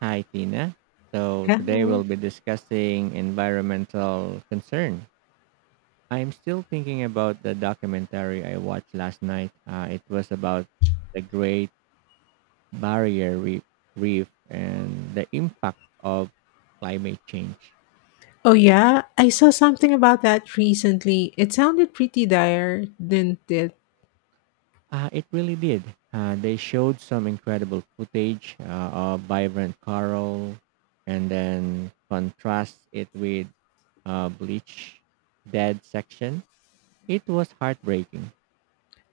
Hi, Tina. So today Hello. we'll be discussing environmental concern. I'm still thinking about the documentary I watched last night. It was about the Great Barrier Reef, and the impact of climate change. Oh yeah, I saw something about that recently. It sounded pretty dire, didn't it? It really did. They showed some incredible footage of vibrant coral and then contrast it with bleach dead section. It was heartbreaking.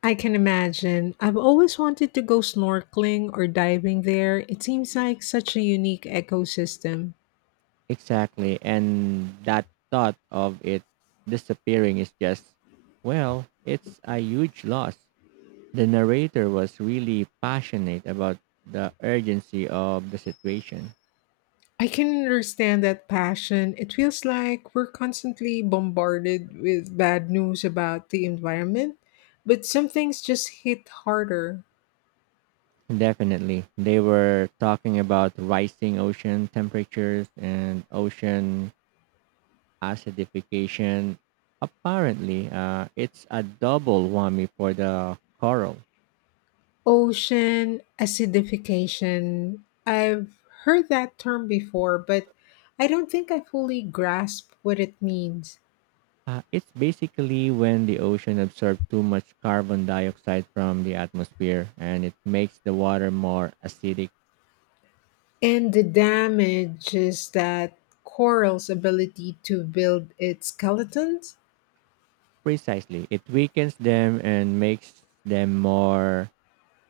I can imagine. I've always wanted to go snorkeling or diving there. It seems like such a unique ecosystem. Exactly. And that thought of it disappearing is just, well, it's a huge loss. The narrator was really passionate about the urgency of the situation. I can understand that passion. It feels like we're constantly bombarded with bad news about the environment, but some things just hit harder. Definitely. They were talking about rising ocean temperatures and ocean acidification. Apparently, it's a double whammy for the coral. Ocean acidification. I've heard that term before, but I don't think I fully grasp what it means. It's basically when the ocean absorbs too much carbon dioxide from the atmosphere and it makes the water more acidic. And the damage is that coral's ability to build its skeletons? Precisely. It weakens them and makes them more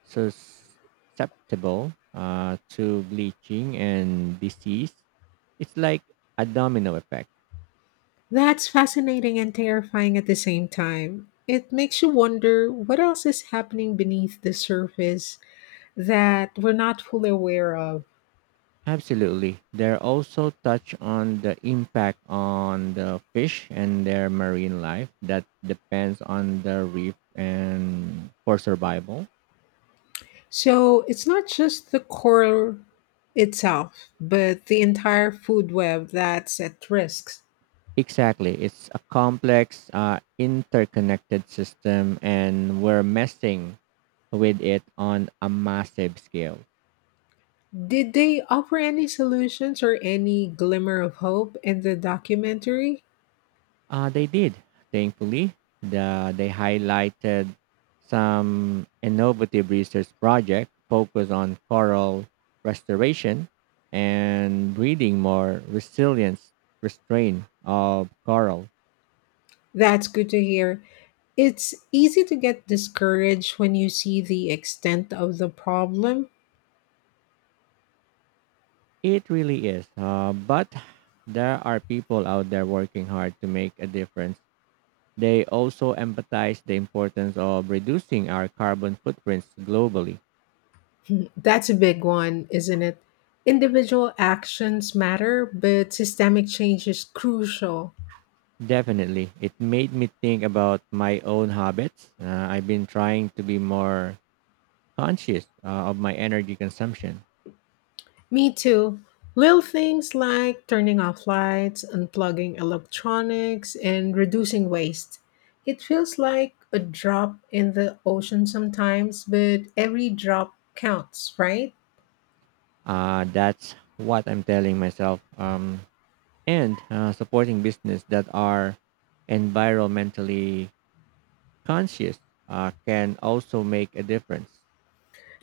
sus- susceptible to bleaching and disease. It's like a domino effect. That's fascinating and terrifying at the same time. It makes you wonder what else is happening beneath the surface that we're not fully aware of. Absolutely. They're also touch on the impact on the fish and their marine life that depends on the reef and for survival. So it's not just the coral itself, but the entire food web that's at risk. Exactly. It's a complex, interconnected system, and we're messing with it on a massive scale. Did they offer any solutions or any glimmer of hope in the documentary? They did, thankfully. They highlighted some innovative research project focused on coral restoration and breeding more resilience restraint of coral. That's good to hear. It's easy to get discouraged when you see the extent of the problem. It really is. But there are people out there working hard to make a difference. They also empathize the importance of reducing our carbon footprints globally. That's a big one, isn't it? Individual actions matter, but systemic change is crucial. Definitely. It made me think about my own habits. I've been trying to be more conscious of my energy consumption. Me too. Little things like turning off lights, unplugging electronics, and reducing waste. It feels like a drop in the ocean sometimes, but every drop counts, right? That's what I'm telling myself. And supporting business that are environmentally conscious can also make a difference.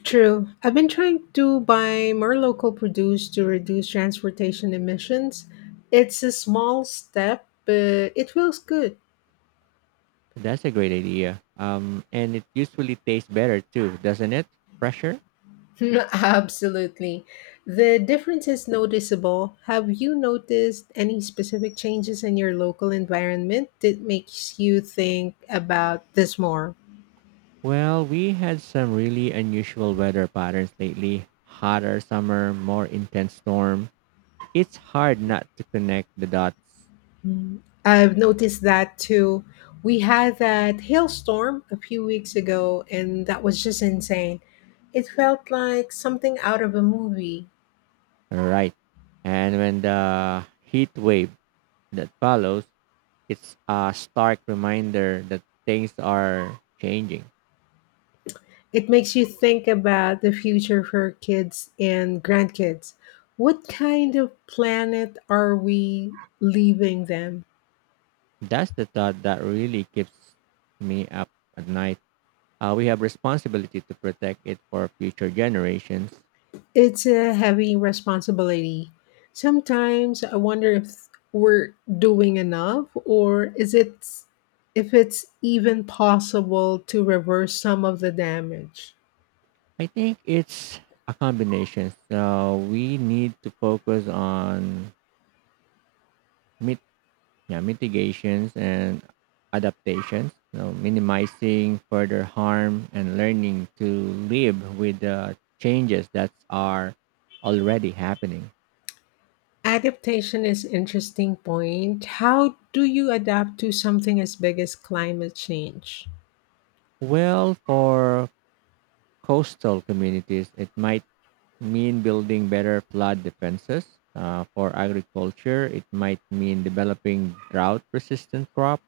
True. I've been trying to buy more local produce to reduce transportation emissions. It's a small step, but it feels good. That's a great idea. And it usually tastes better too, doesn't it? Fresher? Absolutely. The difference is noticeable. Have you noticed any specific changes in your local environment that makes you think about this more? Well, we had some really unusual weather patterns lately. Hotter summer, more intense storm. It's hard not to connect the dots Mm, I've noticed that too. We had that hailstorm a few weeks ago, and that was just insane. It felt like something out of a movie. right. And when the heat wave that follows, it's a stark reminder that things are changing. It makes you think about the future for kids and grandkids. What kind of planet are we leaving them? That's the thought that really keeps me up at night. We have responsibility to protect it for future generations. It's a heavy responsibility. Sometimes I wonder if we're doing enough, or is it, if it's even possible to reverse some of the damage. I think it's a combination. So we need to focus on mit- yeah, mitigations and adaptations, you know, minimizing further harm and learning to live with the changes that are already happening. Adaptation is interesting point. How do you adapt to something as big as climate change? Well, for coastal communities, it might mean building better flood defenses. For agriculture, it might mean developing drought resistant crops.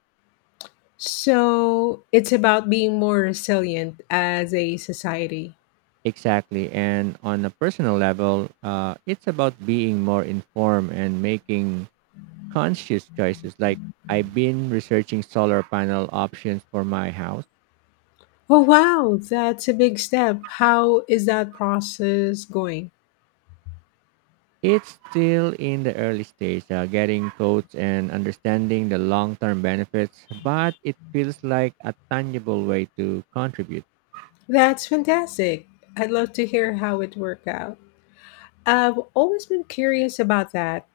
So, it's about being more resilient as a society. Exactly. And on a personal level, it's about being more informed and making conscious choices. Like I've been researching solar panel options for my house. Oh wow, that's a big step. How is that process going? It's still in the early stage, getting quotes and understanding the long term benefits, but it feels like a tangible way to contribute. That's fantastic. I'd love to hear how it worked out. I've always been curious about that.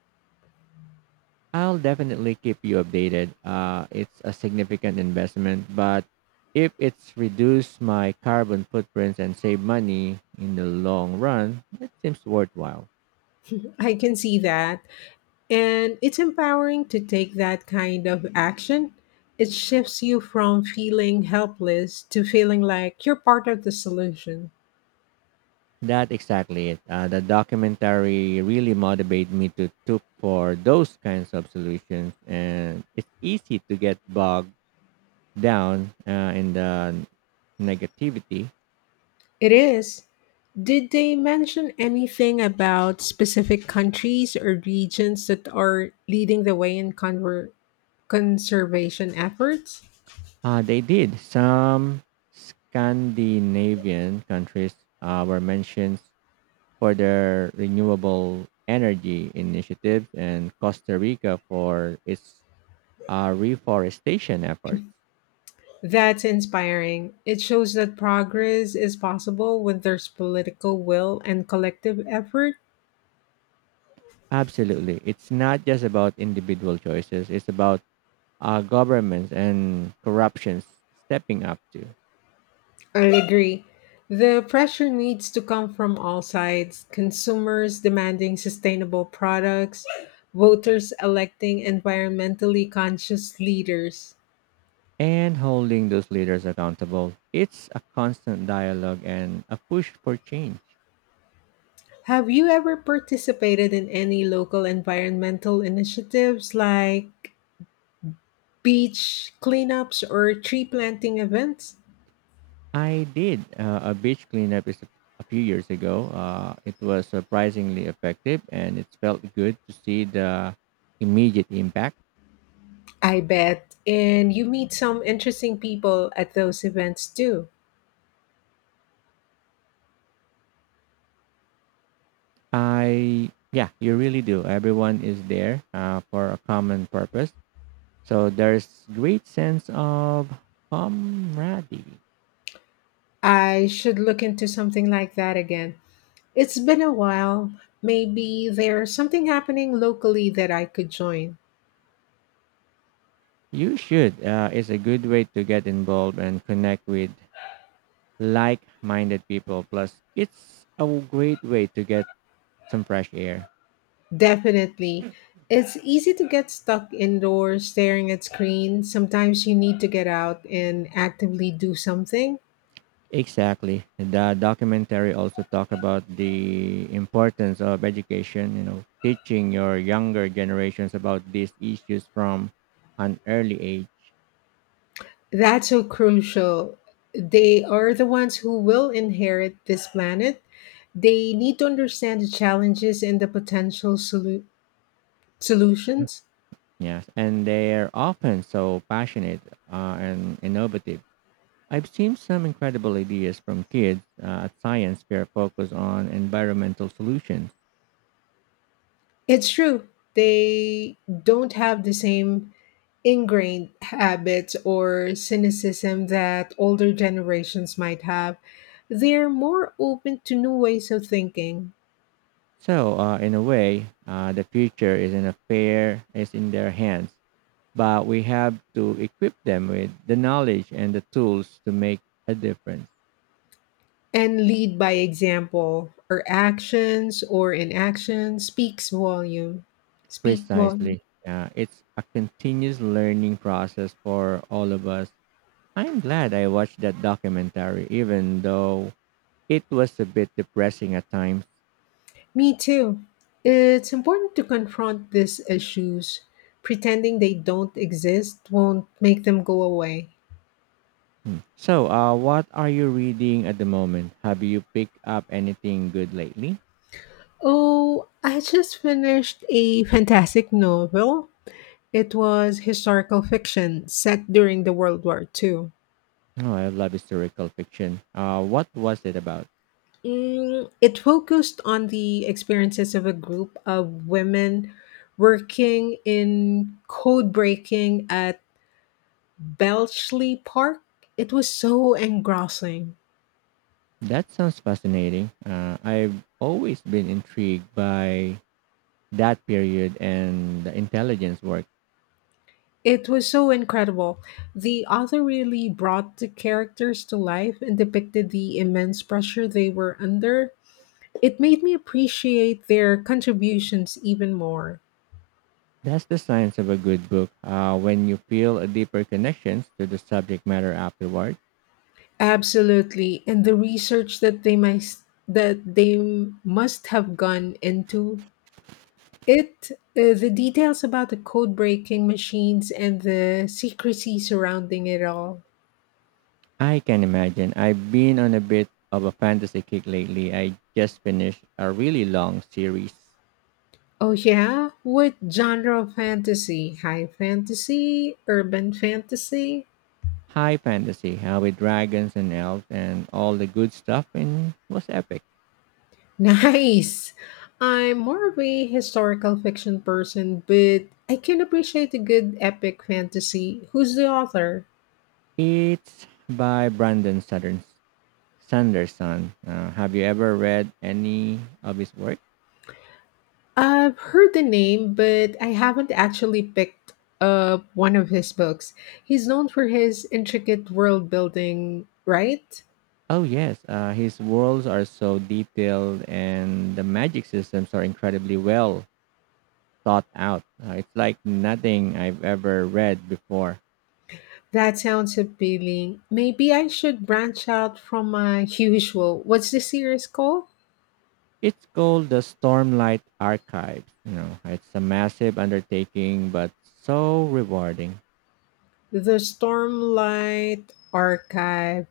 I'll definitely keep you updated. It's a significant investment, but if it's reduce my carbon footprint and save money in the long run, it seems worthwhile. I can see that. And it's empowering to take that kind of action. It shifts you from feeling helpless to feeling like you're part of the solution. That exactly it. The documentary really motivated me to look for those kinds of solutions, and it's easy to get bogged down in the negativity. It is. Did they mention anything about specific countries or regions that are leading the way in conservation efforts? They did. Some Scandinavian countries were mentioned for their renewable energy initiatives and Costa Rica for its reforestation efforts. That's inspiring. It shows that progress is possible when there's political will and collective effort. Absolutely. It's not just about individual choices, it's about governments and corruptions stepping up to I agree. The pressure needs to come from all sides, consumers demanding sustainable products, voters electing environmentally conscious leaders. and holding those leaders accountable. It's a constant dialogue and a push for change. Have you ever participated in any local environmental initiatives like beach cleanups or tree planting events? I did a beach cleanup is a few years ago. It was surprisingly effective, and it felt good to see the immediate impact. I bet. And you meet some interesting people at those events too. I yeah, you really do. Everyone is there for a common purpose, so there's great sense of camaraderie. I should look into something like that again. It's been a while. Maybe there's something happening locally that I could join. You should. It's a good way to get involved and connect with like-minded people. Plus, it's a great way to get some fresh air. Definitely. It's easy to get stuck indoors staring at screens. Sometimes you need to get out and actively do something. Exactly. The documentary also talk about the importance of education, you know, teaching your younger generations about these issues from an early age. That's so crucial. They are the ones who will inherit this planet. They need to understand the challenges and the potential Mm. solutions. Yes, and they're often so passionate and innovative. I've seen some incredible ideas from kids at science fair focus on environmental solutions. It's true. They don't have the same ingrained habits or cynicism that older generations might have. They're more open to new ways of thinking So, in a way, the future is in a fair is in their hands, but we have to equip them with the knowledge and the tools to make a difference. and lead by example. Our actions or inaction speaks volume. Speak volume. Precisely. Yeah, it's a continuous learning process for all of us. I'm glad I watched that documentary, even though it was a bit depressing at times. Me too. It's important to confront these issues. Pretending they don't exist won't make them go away. Hmm. So, what are you reading at the moment? Have you picked up anything good lately? Oh, I just finished a fantastic novel. It was historical fiction set during the World War II. Oh, I love historical fiction. What was it about? Mm, it focused on the experiences of a group of women working in code breaking at Bletchley Park. It was so engrossing. That sounds fascinating. I've always been intrigued by that period and the intelligence work. It was so incredible. The author really brought the characters to life and depicted the immense pressure they were under. It made me appreciate their contributions even more. That's the science of a good book. When you feel a deeper connection to the subject matter afterward. Absolutely, and the research that they must have gone into it. The details about the code breaking machines and the secrecy surrounding it all. I can imagine. I've been on a bit of a fantasy kick lately. I just finished a really long series, Oh yeah, what genre of fantasy? High fantasy, urban fantasy? high fantasy, with dragons and elves and all the good stuff, and was epic. Nice. I'm more of a historical fiction person, but I can appreciate a good epic fantasy. Who's the author? It's by Brandon Sanderson. Sanderson. Have you ever read any of his work? I've heard the name, but I haven't actually picked up one of his books. He's known for his intricate world building, right? Oh yes, his worlds are so detailed, and the magic systems are incredibly well thought out. It's like nothing I've ever read before. That sounds appealing. Maybe I should branch out from my usual. What's the series called? It's called the Stormlight Archives. You know, it's a massive undertaking, but so rewarding, The Stormlight Archive.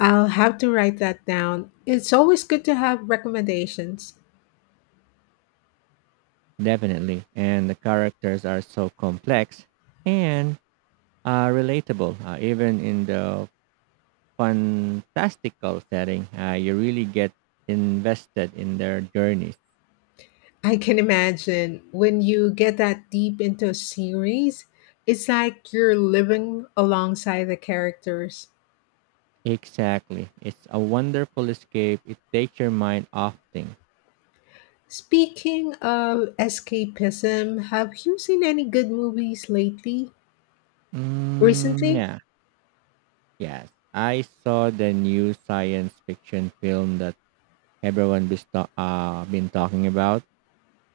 I'll have to write that down. It's always good to have recommendations. definitely. And the characters are so complex and relatable, even in the fantastical setting. You really get invested in their journeys. I can imagine when you get that deep into a series, it's like you're living alongside the characters. Exactly. It's a wonderful escape. It takes your mind off things. Speaking of escapism, have you seen any good movies lately? Mm, Recently? yeah. Yes. I saw the new science fiction film that everyone been, been talking about.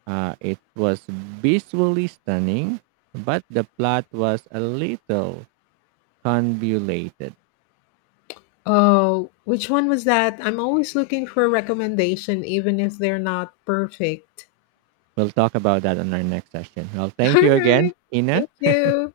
It was visually stunning, but the plot was a little convoluted. Oh, which one was that? I'm always looking for a recommendation, even if they're not perfect. We'll talk about that on our next session. Well, thank All you again, right. Ina. Thank you.